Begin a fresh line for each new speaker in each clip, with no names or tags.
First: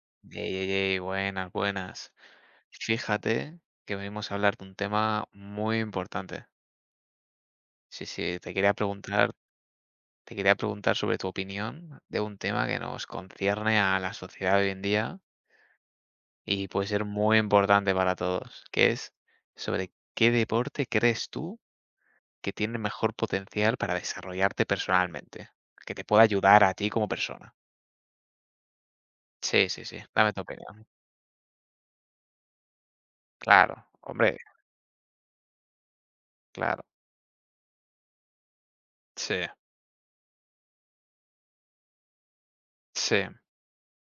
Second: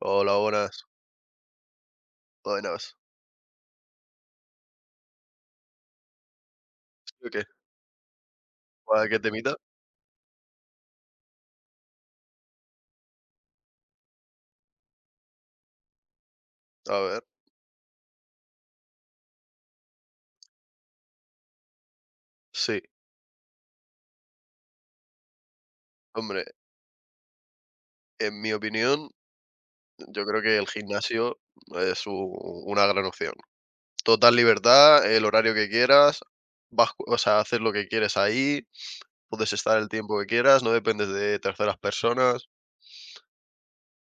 Hola,
Ey, ey,
buenas,
ey, buenas, buenas.
buenas.
Fíjate que venimos a hablar de un tema muy importante.
¿Qué?
Sí, sí, te quería
¿Para qué
preguntar,
temita?
te quería preguntar sobre tu opinión de un tema que nos concierne a la sociedad de hoy en día y puede
A
ser
ver.
muy importante para todos, que es sobre qué deporte crees tú que tiene
Sí,
mejor potencial para desarrollarte personalmente, que te pueda
hombre,
ayudar a ti como persona.
en mi opinión,
Sí, sí, sí,
yo
dame tu
creo que el
opinión.
gimnasio es una gran opción.
Claro,
Total
hombre,
libertad, el horario que quieras,
claro.
vas, o sea, haces lo que quieres ahí,
Sí,
puedes estar el tiempo que quieras, no dependes de terceras personas
sí,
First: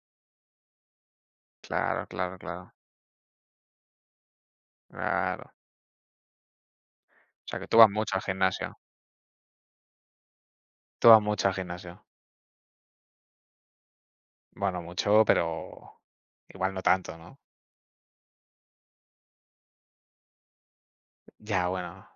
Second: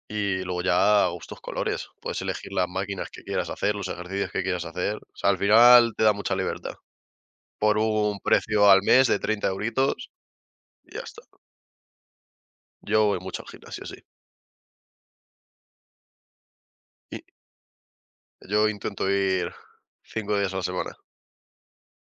y luego ya a gustos colores.
claro,
Puedes
claro,
elegir las
claro.
máquinas que quieras hacer, los ejercicios que quieras hacer. O sea, al
Claro.
final te da mucha libertad.
O sea, que tú
Por
vas mucho
un
al
precio
gimnasio.
al mes de 30 euritos, y ya
Tú vas
está.
mucho al gimnasio.
Yo voy mucho al gimnasio, sí.
Bueno, mucho, pero igual no tanto, ¿no?
Yo intento ir 5 días a la semana.
Ya, bueno.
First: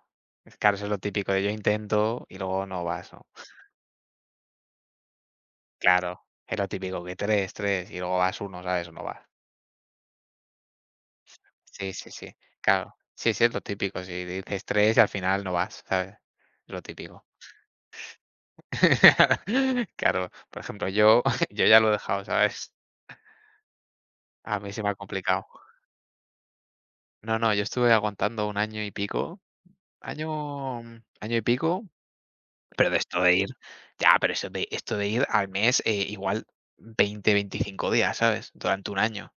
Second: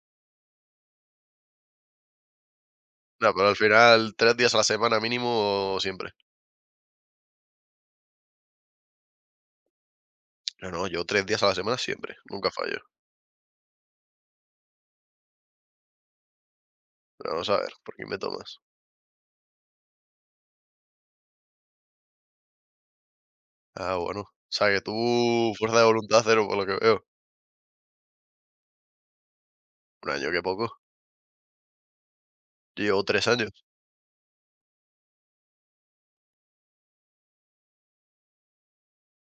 Es claro, eso es lo típico de yo intento y luego no vas, ¿no?
No, pero al final 3 días a la semana mínimo siempre.
Claro, es lo típico que tres, tres y luego vas uno, ¿sabes? O no vas.
No, no, yo 3 días a la semana
Sí, sí,
siempre,
sí.
nunca fallo.
Claro. Sí, sí, es lo típico. Si dices tres y al final no vas, ¿sabes? Es lo típico.
Pero vamos a ver, ¿por qué me tomas?
Claro, por ejemplo, yo, yo ya lo he dejado, ¿sabes?
Ah, bueno. O
A
sea
mí
que
se me ha complicado.
tú fuerza de voluntad cero por lo que veo.
No, no, yo estuve aguantando un año y pico.
Un año, qué poco.
Año y pico,
Yo
pero de
llevo
esto
3
de ir
años.
ya, pero eso de esto de ir al mes, igual 20 25 días, ¿sabes? Durante un año.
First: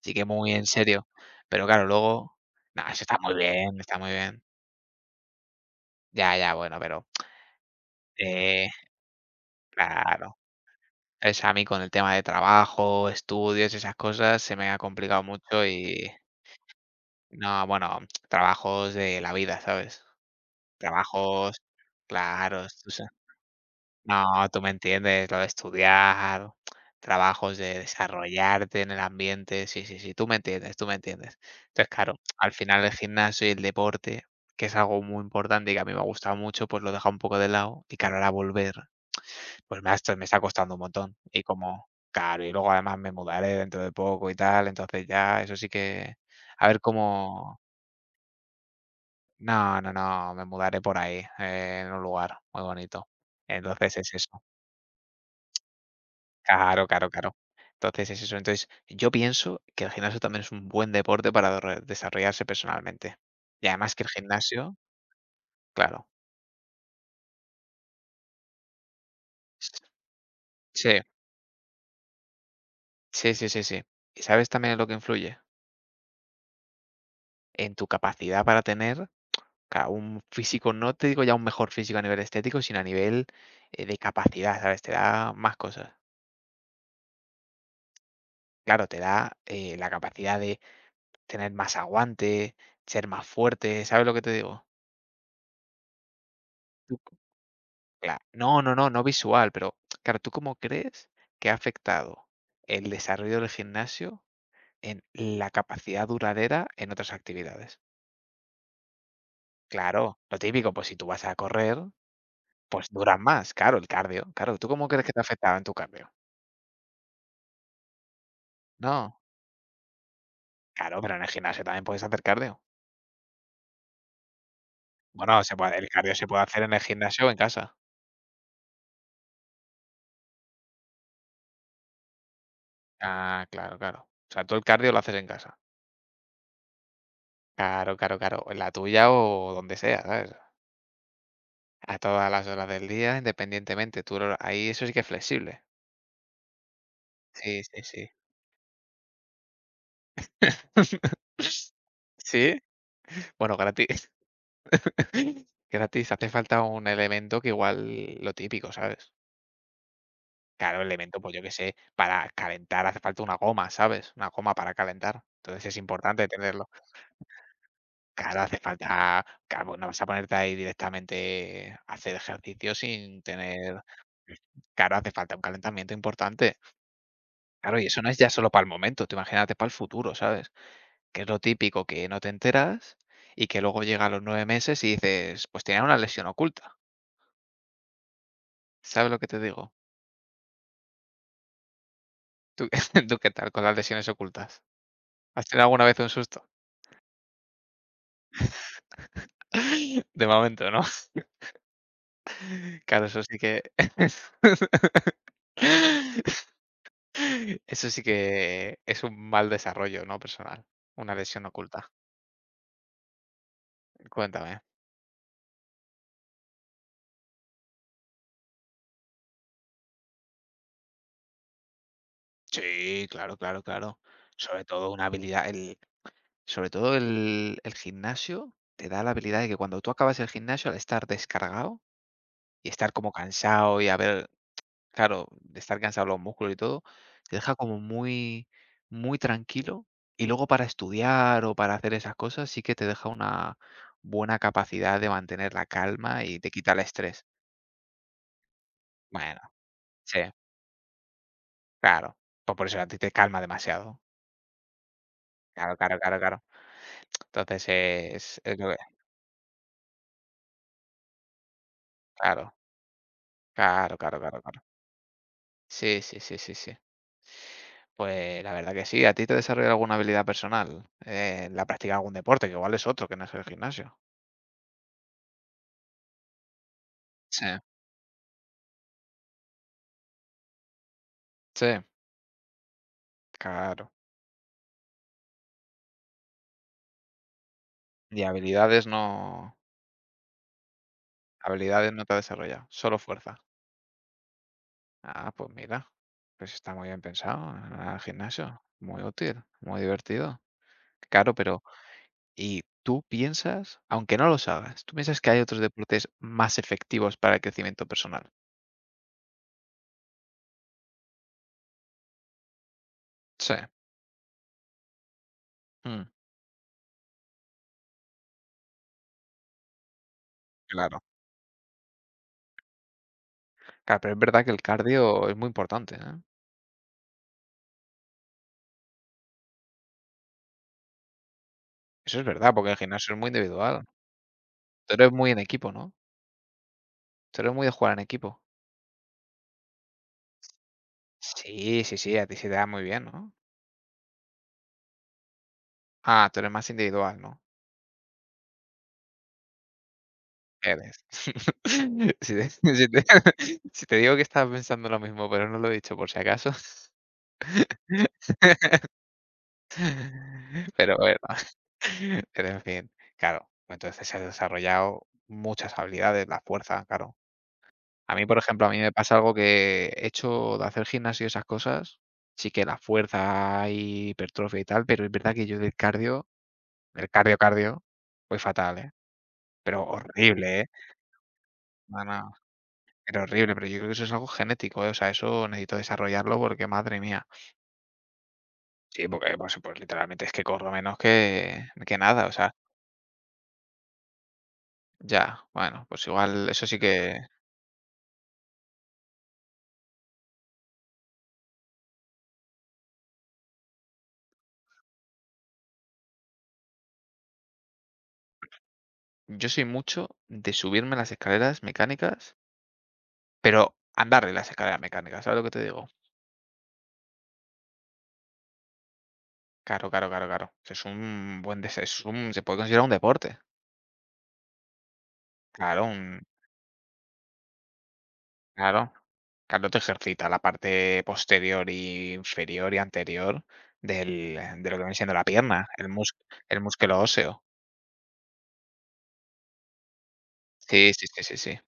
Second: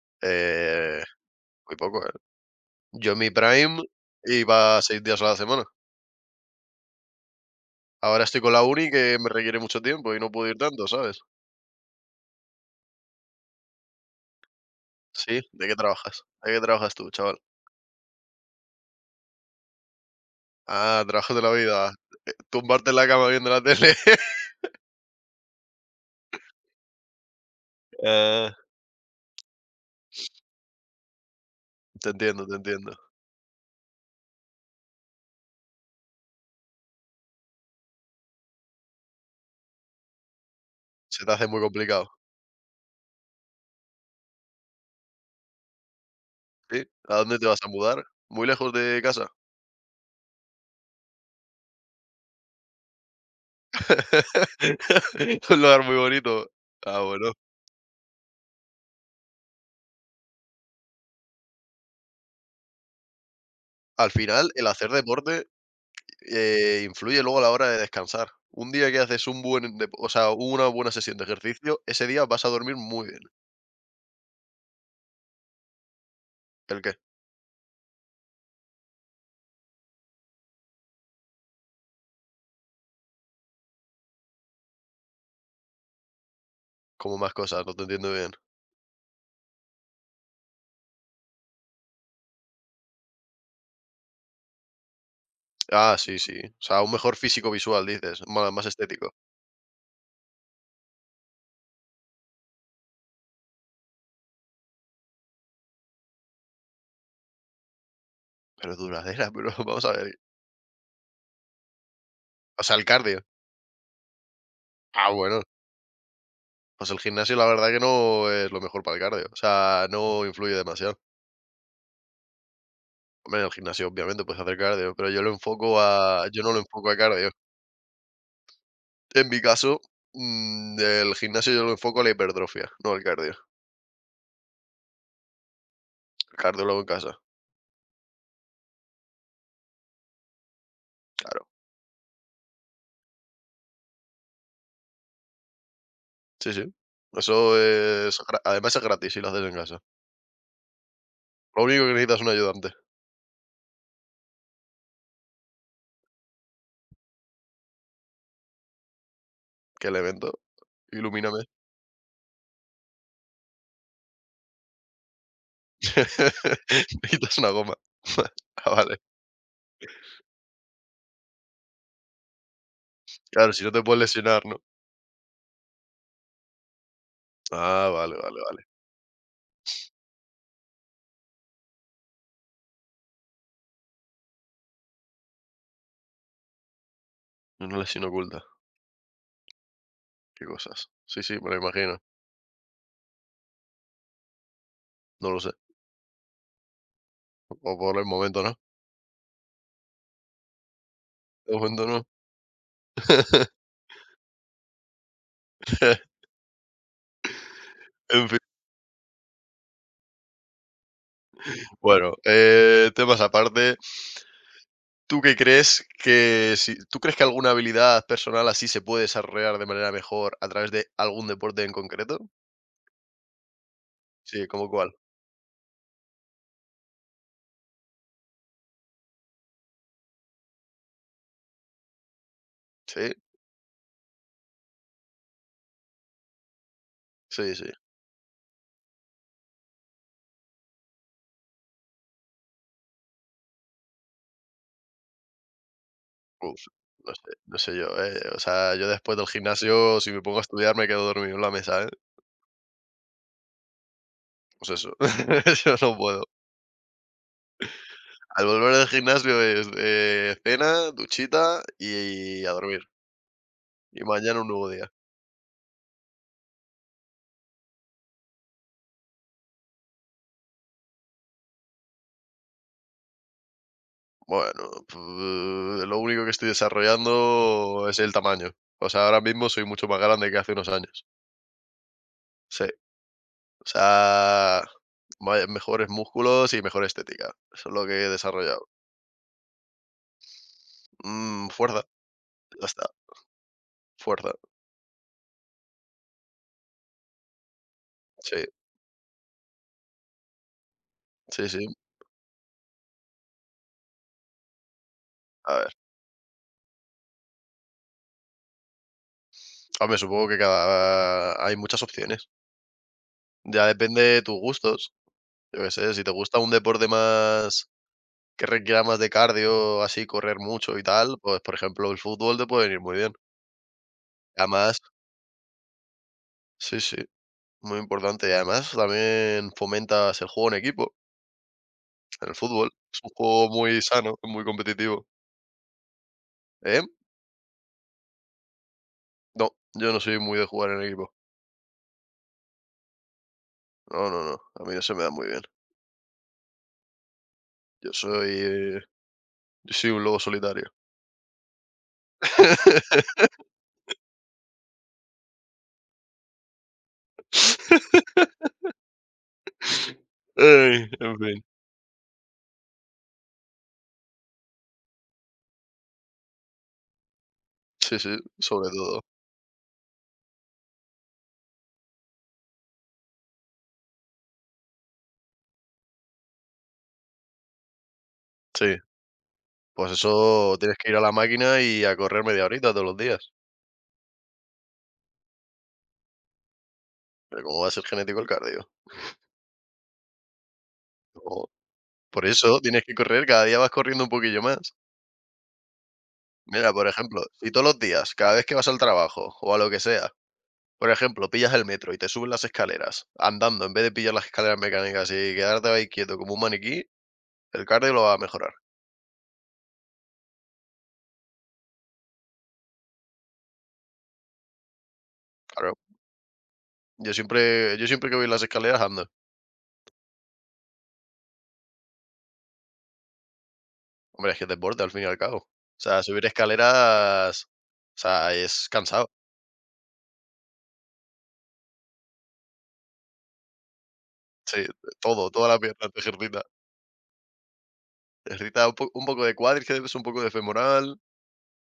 Así que muy en
Eh,
serio. Pero
muy
claro,
poco, ¿eh?
luego nada eso
Yo en
está
mi
muy bien,
prime
está muy bien.
iba 6 días a la semana.
Ya, ya, bueno, pero,
Ahora estoy con la
eh,
uni que me requiere mucho tiempo y no
claro.
puedo ir tanto, ¿sabes?
Es a mí con el tema de trabajo, estudios esas cosas se me ha complicado
Sí,
mucho
¿de qué
y
trabajas? ¿De qué trabajas tú, chaval?
no, bueno, trabajos de la vida, ¿sabes?
Ah, trabajas de la
Trabajos,
vida.
claro,
Tumbarte
tú
en la cama viendo la tele.
No, tú me entiendes, lo de estudiar, trabajos de
Ah,
desarrollarte en el ambiente, sí, sí, sí, tú me entiendes, tú me entiendes. Entonces,
te
claro,
entiendo,
al
te
final el
entiendo.
gimnasio y el deporte, que es algo muy importante y que a mí me ha gustado mucho, pues lo he dejado un poco de lado y claro, ahora volver, pues me está costando un montón.
Se te
Y
hace muy
como,
complicado,
claro, y luego además me mudaré dentro de poco y tal, entonces ya, eso sí que, a ver
¿sí? ¿A dónde te
cómo...
vas a mudar? ¿Muy lejos de casa?
No, no, no, me mudaré por ahí, en un lugar muy bonito. Entonces es eso.
Un lugar muy bonito.
Claro,
Ah,
claro,
bueno.
claro. Entonces es eso. Entonces, yo pienso que el gimnasio también es un buen deporte para dorre desarrollarse personalmente. Y además que
Al
el
final, el
gimnasio
hacer deporte,
claro.
influye luego a la hora de descansar. Un día que haces un buen dep o sea, una
Sí,
buena sesión de ejercicio, ese día vas a dormir muy bien.
sí, sí, sí, sí. ¿Y sabes también en lo que influye?
¿El qué?
En tu capacidad para tener, claro, un físico, no te digo ya un mejor físico a nivel estético, sino a nivel, de capacidad, ¿sabes? Te da más cosas.
Como más cosas? No te entiendo bien.
Claro, te da, la capacidad de tener más aguante, ser más fuerte, ¿sabes lo que te digo?
Ah, sí, sí. O sea, un mejor físico visual
Cla
dices, ma
No,
más
no, no, no
estético.
visual, pero claro, ¿tú cómo crees que ha afectado el desarrollo del gimnasio en la capacidad duradera en otras actividades?
Pero duradera, pero vamos a ver.
Claro, lo típico, pues si tú vas a correr,
O sea, el
pues duran
cardio.
más, claro, el cardio. Claro, ¿tú cómo crees
Ah,
que te ha
bueno.
afectado en tu cardio?
Pues el gimnasio la verdad que no es lo mejor para el
No,
cardio, o sea, no influye demasiado.
claro, pero en el gimnasio también puedes hacer cardio.
Hombre, en el gimnasio obviamente puedes hacer cardio, pero
Bueno, se puede, el cardio se puede
yo no lo
hacer en el
enfoco a
gimnasio o
cardio.
en casa.
En mi caso, el gimnasio yo lo enfoco a la hipertrofia, no al cardio.
Ah, claro, claro. O sea, tú el cardio lo haces en casa.
El cardio lo hago en casa,
Claro, claro, claro. O en la tuya o donde sea, ¿sabes?
claro.
A todas las horas del día, independientemente, tú lo ahí eso sí que es flexible.
Sí, sí. Eso
Sí, sí, sí.
es gra además es gratis si lo haces en casa. Lo único que necesitas es un
Sí,
ayudante.
bueno, gratis. Gratis, hace falta un elemento que igual lo típico, ¿sabes?
¿Qué elemento?
Claro, el elemento, pues yo
Ilumíname.
qué sé, para calentar hace falta una goma, ¿sabes? Una goma para calentar. Entonces es importante tenerlo.
Necesitas una goma.
Claro, hace
Ah, vale.
falta, claro, no vas a ponerte ahí directamente a hacer ejercicio sin
Claro, si no te
tener,
puedes lesionar, ¿no?
claro, hace falta un calentamiento importante. Claro, y
Ah,
eso no
vale,
es ya
vale,
solo para
vale.
el momento, tú imagínate para el futuro, ¿sabes? Que es lo típico que no te enteras y que luego llega a los 9 meses y dices: "Pues tenía una lesión oculta".
Una lesión oculta.
¿Sabes lo que te digo?
Qué cosas. Sí, sí, me lo imagino.
¿Tú tú qué tal con las lesiones ocultas?
No lo
¿Has
sé.
tenido alguna vez un susto?
O por el momento no.
De momento, ¿no?
De momento no.
Claro, eso sí que eso sí
En fin.
que es un mal desarrollo, ¿no?, personal, una lesión oculta.
Bueno, temas aparte,
Cuéntame.
¿tú qué crees que si tú crees que alguna habilidad personal así se puede desarrollar de manera mejor a través de algún deporte en concreto?
Sí, claro, claro, claro.
Sí,
Sobre
¿cómo
todo
cuál?
una habilidad el Sobre todo el gimnasio te da la habilidad de que cuando tú acabas el gimnasio, al estar descargado y estar como
Sí,
cansado y haber, claro, de estar cansado los músculos y todo, te deja
sí, sí.
como muy, muy tranquilo. Y luego para estudiar o para hacer esas cosas sí que te deja una buena capacidad de mantener la calma y te
Uf,
quita el
no
estrés.
sé, no sé yo. O sea, yo después del
Bueno,
gimnasio, si
sí,
me pongo a estudiar, me quedo dormido en la mesa, ¿eh?
claro. Pues por eso a ti te calma demasiado.
Pues eso, yo
Claro,
no
claro, claro,
puedo.
claro. Entonces es
Al
es lo
volver
que
del gimnasio es, cena, duchita y a
claro,
dormir.
claro,
Y
claro,
mañana
claro,
un
claro.
nuevo día.
Sí, sí, sí, sí, sí. Pues la verdad que sí. ¿A ti te desarrolla alguna habilidad personal? La práctica de algún deporte, que igual es otro, que no es el gimnasio.
Bueno, lo único que estoy
Sí.
desarrollando es el tamaño. O sea, ahora mismo soy mucho más grande que hace unos años.
Sí,
Sí, o
claro.
sea, vaya, mejores músculos y mejor estética. Eso es lo que he
Y
desarrollado.
habilidades no
Fuerza,
Habilidades no te ha
ya
desarrollado,
está.
solo fuerza.
Fuerza,
Ah, pues mira, pues está muy bien pensado, el
sí,
gimnasio, muy útil, muy divertido. Claro,
sí,
pero
sí.
¿y tú piensas, aunque no los hagas, tú piensas que hay
A
otros
ver,
deportes más efectivos para el crecimiento personal?
hombre, supongo que hay muchas opciones.
Sí,
Ya depende de tus gustos. Yo qué sé, si
mm,
te gusta un deporte más que requiera más de cardio, así correr mucho y
claro.
tal, pues por ejemplo el fútbol te puede venir muy bien.
Claro, pero es verdad que el
Además,
cardio es muy importante, ¿eh?
sí, sí, muy importante. Y además también fomentas el juego en equipo,
Eso es
en el
verdad,
fútbol.
porque el
Es un
gimnasio es muy
juego muy
individual.
sano, muy
Tú
competitivo.
eres muy en equipo, ¿no?
¿Eh?
Tú eres muy de jugar en equipo.
No, yo no soy muy de jugar en equipo.
Sí, sí, sí, a ti se te da muy bien, ¿no?
No, no, no. A mí no se me da muy bien.
Ah, tú eres más individual, ¿no?
Yo soy, eh, yo soy un lobo solitario.
Eres. Si te si te digo que estaba pensando lo mismo, pero no lo he dicho por si acaso.
Ay,
Pero
en
bueno,
fin.
pero en fin, claro, entonces se ha desarrollado muchas habilidades, la fuerza, claro.
Sí,
A
sí,
mí, por ejemplo,
sobre
a mí me
todo.
pasa algo que he hecho de hacer gimnasio y esas cosas, sí que la fuerza y hipertrofia y tal, pero es verdad que yo del cardio, del cardio, voy
Sí,
fatal, ¿eh? Pero
pues eso
horrible, ¿eh?
tienes que ir a la máquina y a
No,
correr
no,
media horita todos los
pero
días.
horrible, pero yo creo que eso es algo genético, ¿eh? O sea, eso necesito desarrollarlo porque madre mía.
Pero ¿cómo va a ser genético el cardio?
Sí, porque pues literalmente es que corro menos
No.
que, nada,
Por
o sea,
eso tienes que correr, cada día vas corriendo un poquillo más.
ya, bueno, pues igual, eso
Mira,
sí
por
que
ejemplo, si todos los días, cada vez que vas al trabajo o a lo que sea, por ejemplo, pillas el metro y te subes las escaleras andando en vez de pillar las escaleras mecánicas y quedarte ahí quieto como un maniquí, el cardio lo va a mejorar.
yo soy mucho de subirme las escaleras mecánicas, pero andar en las escaleras mecánicas, ¿sabes lo que te
Claro.
digo?
Yo siempre que voy las escaleras ando.
Claro, claro, claro, claro. Es un buen des es un Se puede considerar un deporte.
Hombre, es que es deporte al fin y al cabo. O
Claro,
sea,
un
subir escaleras, o sea, es
claro,
cansado.
claro, te ejercita la parte posterior y inferior y anterior del
Sí,
de lo que viene siendo la
toda la
pierna,
pierna te ejercita.
el músculo óseo.
Te ejercita un poco de cuádriceps, un poco de
Sí,
femoral.
sí, sí, sí, sí.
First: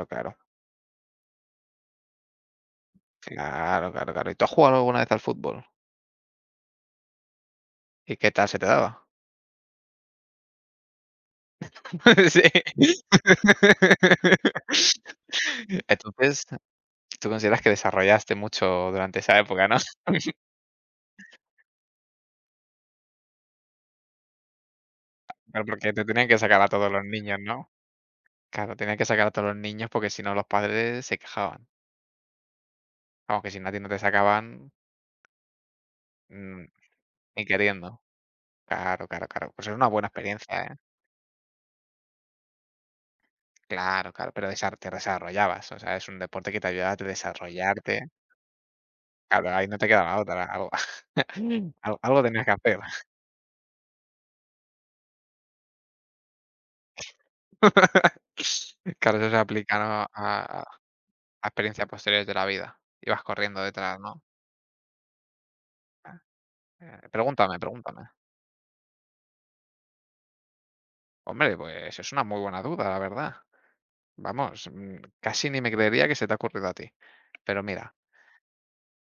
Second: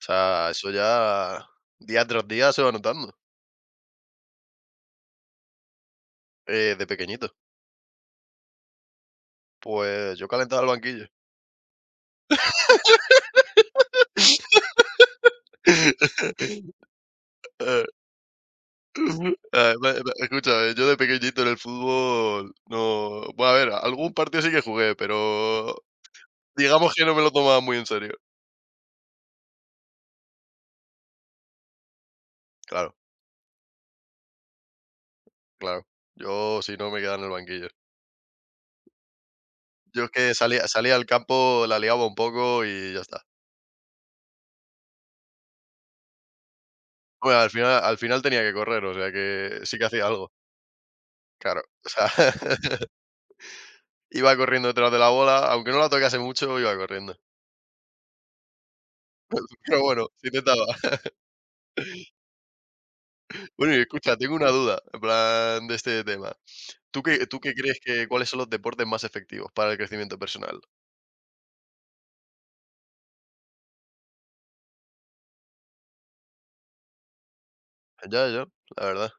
O
claro,
sea, eso ya día tras día se va notando,
claro, claro, claro. ¿Y tú has jugado alguna vez al fútbol?
de pequeñito.
¿Y qué tal se te daba?
Pues yo calentaba el banquillo.
Sí. Entonces, tú consideras que
Eh,
desarrollaste mucho durante esa época,
eh,
¿no?
me- me- escúchame, yo de pequeñito en el fútbol no. Bueno, a ver, algún partido sí que jugué,
Claro,
pero
porque te tenían que sacar a todos
digamos que
los
no me lo
niños,
tomaba
¿no?
muy en serio.
Claro, tenía que sacar a todos los niños porque si no los padres se quejaban.
Claro,
Vamos, que si no a ti no te sacaban,
claro. Yo
mm,
si no me quedaba en el
ni
banquillo.
queriendo. Claro, claro, claro. Pues es una
Yo
buena
es que
experiencia,
salía,
¿eh?
salía al campo, la liaba un poco y ya está.
Claro, claro, pero desar te desarrollabas, o sea, es un deporte que te ayuda a
Bueno, al final, al
desarrollarte.
final tenía que correr, o sea
Claro,
que
ahí
sí
no
que
te
hacía
quedaba
algo.
otra, algo
Claro. O
al
sea,
algo tenías que hacer.
iba corriendo detrás de la bola, aunque no la tocase mucho, iba corriendo.
Claro, eso se aplica,
Pero
¿no?
bueno,
a
se intentaba.
experiencias posteriores de la vida. Ibas corriendo
Bueno, y
detrás,
escucha,
¿no?
tengo una duda, en plan, de este tema. ¿Tú qué
Pregúntame,
crees
pregúntame.
que cuáles son los deportes más efectivos para el crecimiento personal?
Hombre, pues es una muy buena duda, la verdad. Vamos, casi ni me creería que se te ha ocurrido a ti. Pero mira,
Ya, ya, la verdad.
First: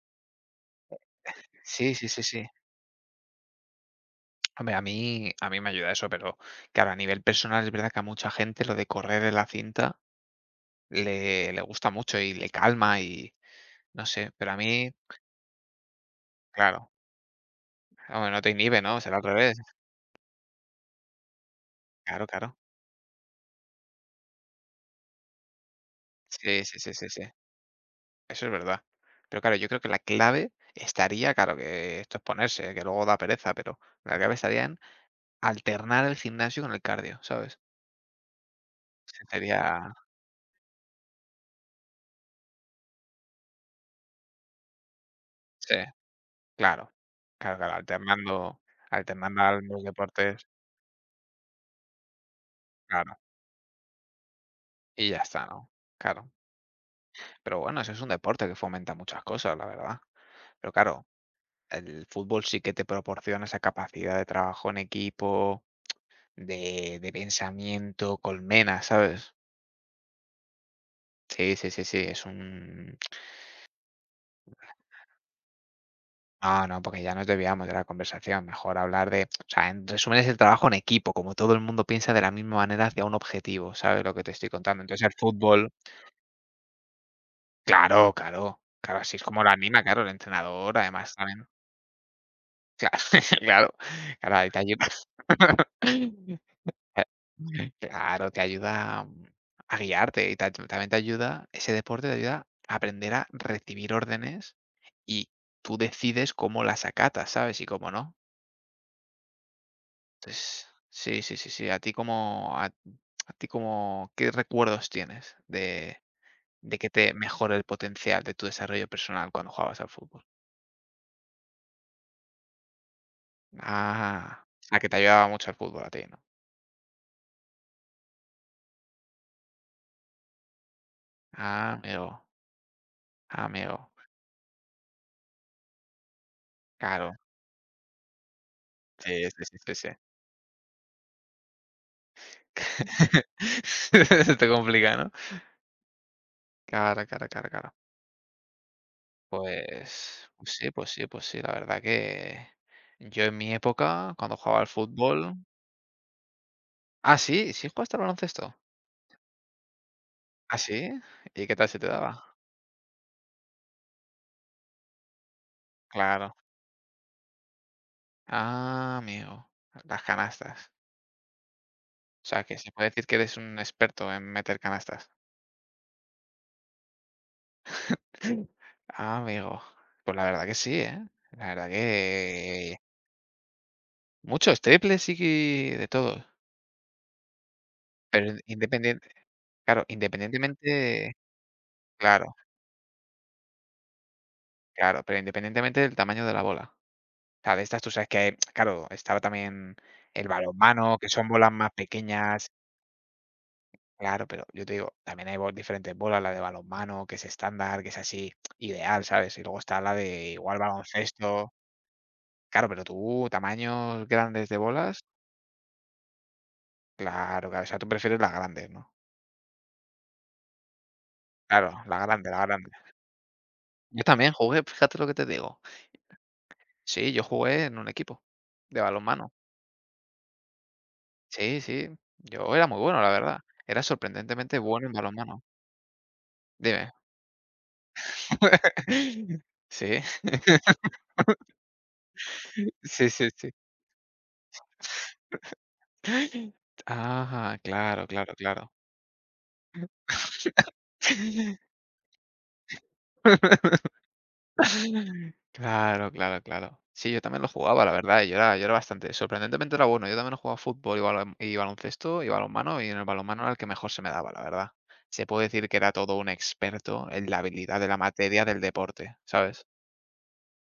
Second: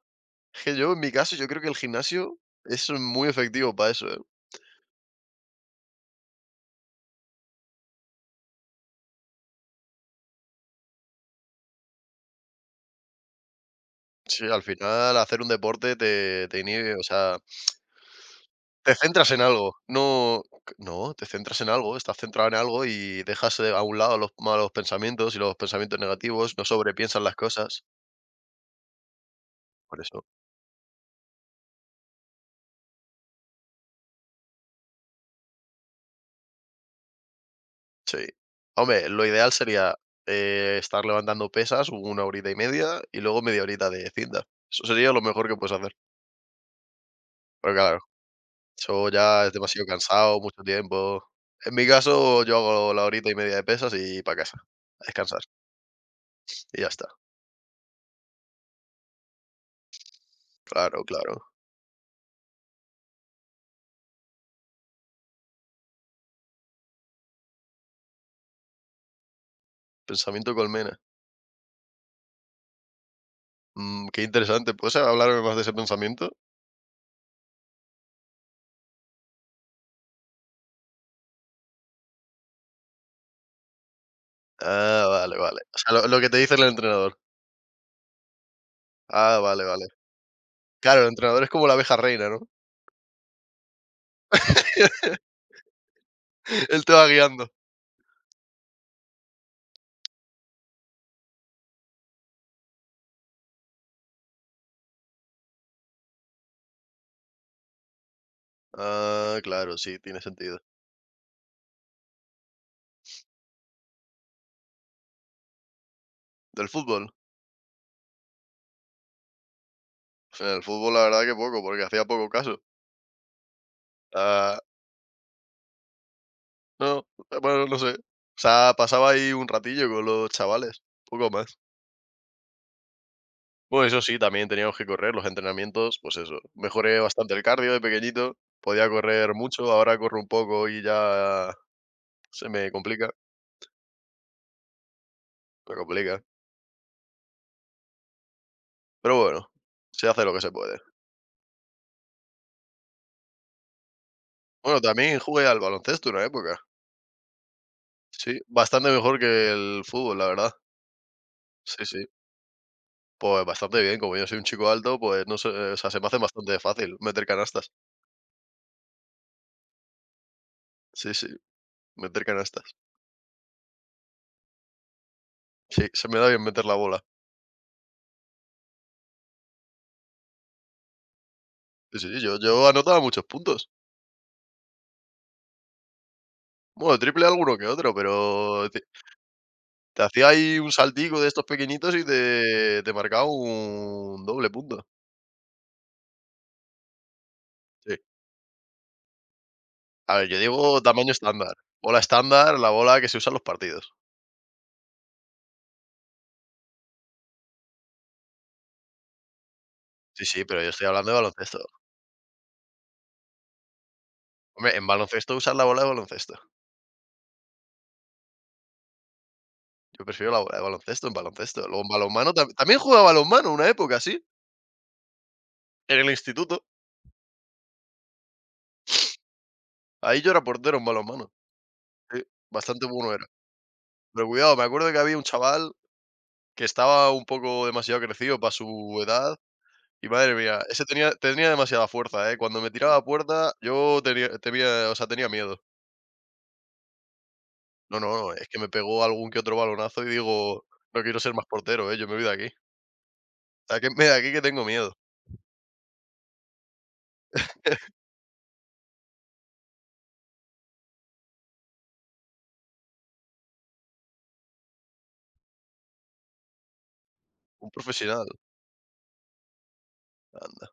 Es que yo, en mi caso, yo creo que el
sí, sí, sí,
gimnasio
sí.
es muy efectivo para eso, ¿eh?
Hombre, a mí me ayuda eso, pero claro, a nivel personal es verdad que a mucha gente lo de correr en la cinta le gusta mucho y le calma y no sé,
Sí,
pero a
al
mí,
final hacer un deporte te
claro,
inhibe, o sea,
hombre, no te inhibe,
te
¿no? Será al
centras en
revés.
algo, no no, te centras en algo, estás
Claro,
centrado en
claro.
algo y dejas, a un lado los malos pensamientos y los pensamientos negativos, no
Sí, sí, sí, sí,
sobrepiensas
sí.
las cosas,
Eso es verdad. Pero claro, yo creo que la
por eso.
clave estaría, claro, que esto es ponerse, que luego da pereza, pero la clave estaría en alternar el gimnasio con el cardio, ¿sabes?
Sí. Hombre, lo ideal
Sería,
sería, estar levantando pesas una horita y media y luego media horita de cinta. Eso sería lo mejor que puedes
sí.
hacer,
Claro, claro,
pero
claro,
claro,
alternando
eso
alternando
ya
a
es
los
demasiado cansado,
deportes,
mucho tiempo. En mi caso, yo hago la
claro,
horita y media de pesas y para casa, a
y ya
descansar
está, ¿no? Claro.
y ya está.
Pero bueno, eso es un deporte que fomenta muchas cosas, la verdad. Pero
Claro,
claro,
claro.
el fútbol sí que te proporciona esa capacidad de trabajo en equipo, de pensamiento, colmena, ¿sabes?
Pensamiento colmena.
Sí, sí, sí, sí, es un
Qué interesante, ¿puedes hablarme más de ese pensamiento?
no, no, porque ya nos desviamos de la conversación, mejor hablar de o sea, en resumen, es el trabajo en equipo, como todo el mundo piensa de la misma manera hacia un objetivo, ¿sabes lo que te estoy contando?
Ah,
Entonces, el
vale, vale.
fútbol
O sea, lo que te dice el entrenador.
Claro, claro, claro, así es
Ah,
como lo
vale,
anima,
vale.
claro, el entrenador,
Claro, el
además
entrenador
también,
es como la abeja reina, ¿no?
claro, claro, claro, ahí te ayuda.
Él te va guiando.
Claro, te ayuda, a guiarte y ta también te ayuda ese deporte te ayuda a aprender a recibir órdenes y tú decides cómo las acatas, ¿sabes? Y cómo no.
Ah, claro, sí, tiene sentido.
Entonces, sí, sí, sí, sí, a ti cómo ¿qué recuerdos tienes de
Del
de que
fútbol.
te mejore el potencial de tu desarrollo personal cuando jugabas al fútbol?
En el fútbol, la verdad que poco, porque hacía poco caso.
Ah,
Ah,
a que te ayudaba mucho el fútbol a ti, ¿no?
no, bueno, no sé. O sea, pasaba ahí un ratillo con los chavales, poco más.
Ah, amigo,
Bueno,
amigo.
eso sí, también teníamos que correr los entrenamientos, pues eso. Mejoré
Claro.
bastante el cardio de pequeñito, podía
Sí,
correr
sí, sí,
mucho,
sí, sí.
ahora corro un poco y ya se me complica,
Se te complica, ¿no?
me complica.
Claro, claro, claro, claro.
Pero bueno, se hace
Pues
lo que se
pues sí,
puede.
pues sí, pues sí, la verdad que yo en mi época, cuando jugaba al
Bueno, también
fútbol
jugué al baloncesto una época.
Ah, ¿sí? ¿Sí jugaste al
Sí,
baloncesto?
bastante mejor que el fútbol, la verdad.
¿Ah, sí? ¿Y qué tal se
Sí,
te
sí.
daba?
Pues bastante bien, como yo soy un chico alto, pues no sé, o sea, se me hace
Claro.
bastante fácil meter canastas.
Ah, amigo. Las canastas.
Sí, sí, meter
O sea, que se
canastas.
puede decir que eres un experto en meter canastas.
Sí, se me da bien meter la bola.
Ah, amigo. Pues la verdad que sí, ¿eh? La verdad
Sí, sí, yo
que
anotaba muchos puntos.
muchos triples y que de todo.
Bueno, triple alguno que otro,
Pero
pero te,
claro,
te hacía ahí un
independientemente,
saltico de estos pequeñitos y
claro,
te marcaba un doble punto.
claro, pero independientemente del tamaño de la bola. O sea, de estas tú
Sí.
sabes que, claro, estaba también
A ver,
el
yo digo
balonmano, que
tamaño
son bolas
estándar.
más
Bola
pequeñas,
estándar, la bola que se usa en los partidos.
claro, pero yo te digo, también hay diferentes bolas, la de balonmano, que es estándar, que es así, ideal, ¿sabes? Y luego está la
Sí,
de
sí,
igual
pero yo estoy hablando de
baloncesto,
baloncesto.
claro, pero tú, tamaños grandes de
Hombre, en
bolas.
baloncesto usar la bola de baloncesto.
Claro, claro, o sea, tú prefieres las grandes, ¿no?
Yo prefiero la bola de baloncesto en baloncesto.
Claro,
Luego en
la grande,
balonmano
la grande.
también jugaba balonmano una época,
Yo
sí.
también jugué, fíjate lo que te digo.
En el instituto,
Sí, yo jugué en un equipo de balonmano.
ahí yo era portero en balonmano,
Sí, sí,
sí,
yo era muy
bastante
bueno, la
bueno era.
verdad. Era
Pero cuidado,
sorprendentemente
me
bueno
acuerdo
en
que había un
balonmano.
chaval que
Dime.
estaba un poco demasiado crecido para su edad
Sí.
y madre mía, ese tenía demasiada fuerza, ¿eh? Cuando me tiraba a
Sí, sí, sí.
puerta yo tenía, o sea, tenía miedo.
Ajá,
No, no,
claro,
no,
claro,
es que me
claro.
pegó algún que otro balonazo y digo: "No quiero ser más portero, ¿eh? Yo me voy de aquí. Sáquenme de aquí que tengo miedo".
Claro, claro, claro. Sí, yo también lo jugaba, la verdad, y yo era bastante sorprendentemente era bueno. Yo también he jugado fútbol y baloncesto y balonmano, y en el balonmano era el que mejor se me daba, la verdad. Se puede decir que era todo un experto en la
Un
habilidad de la
profesional.
materia del deporte, ¿sabes?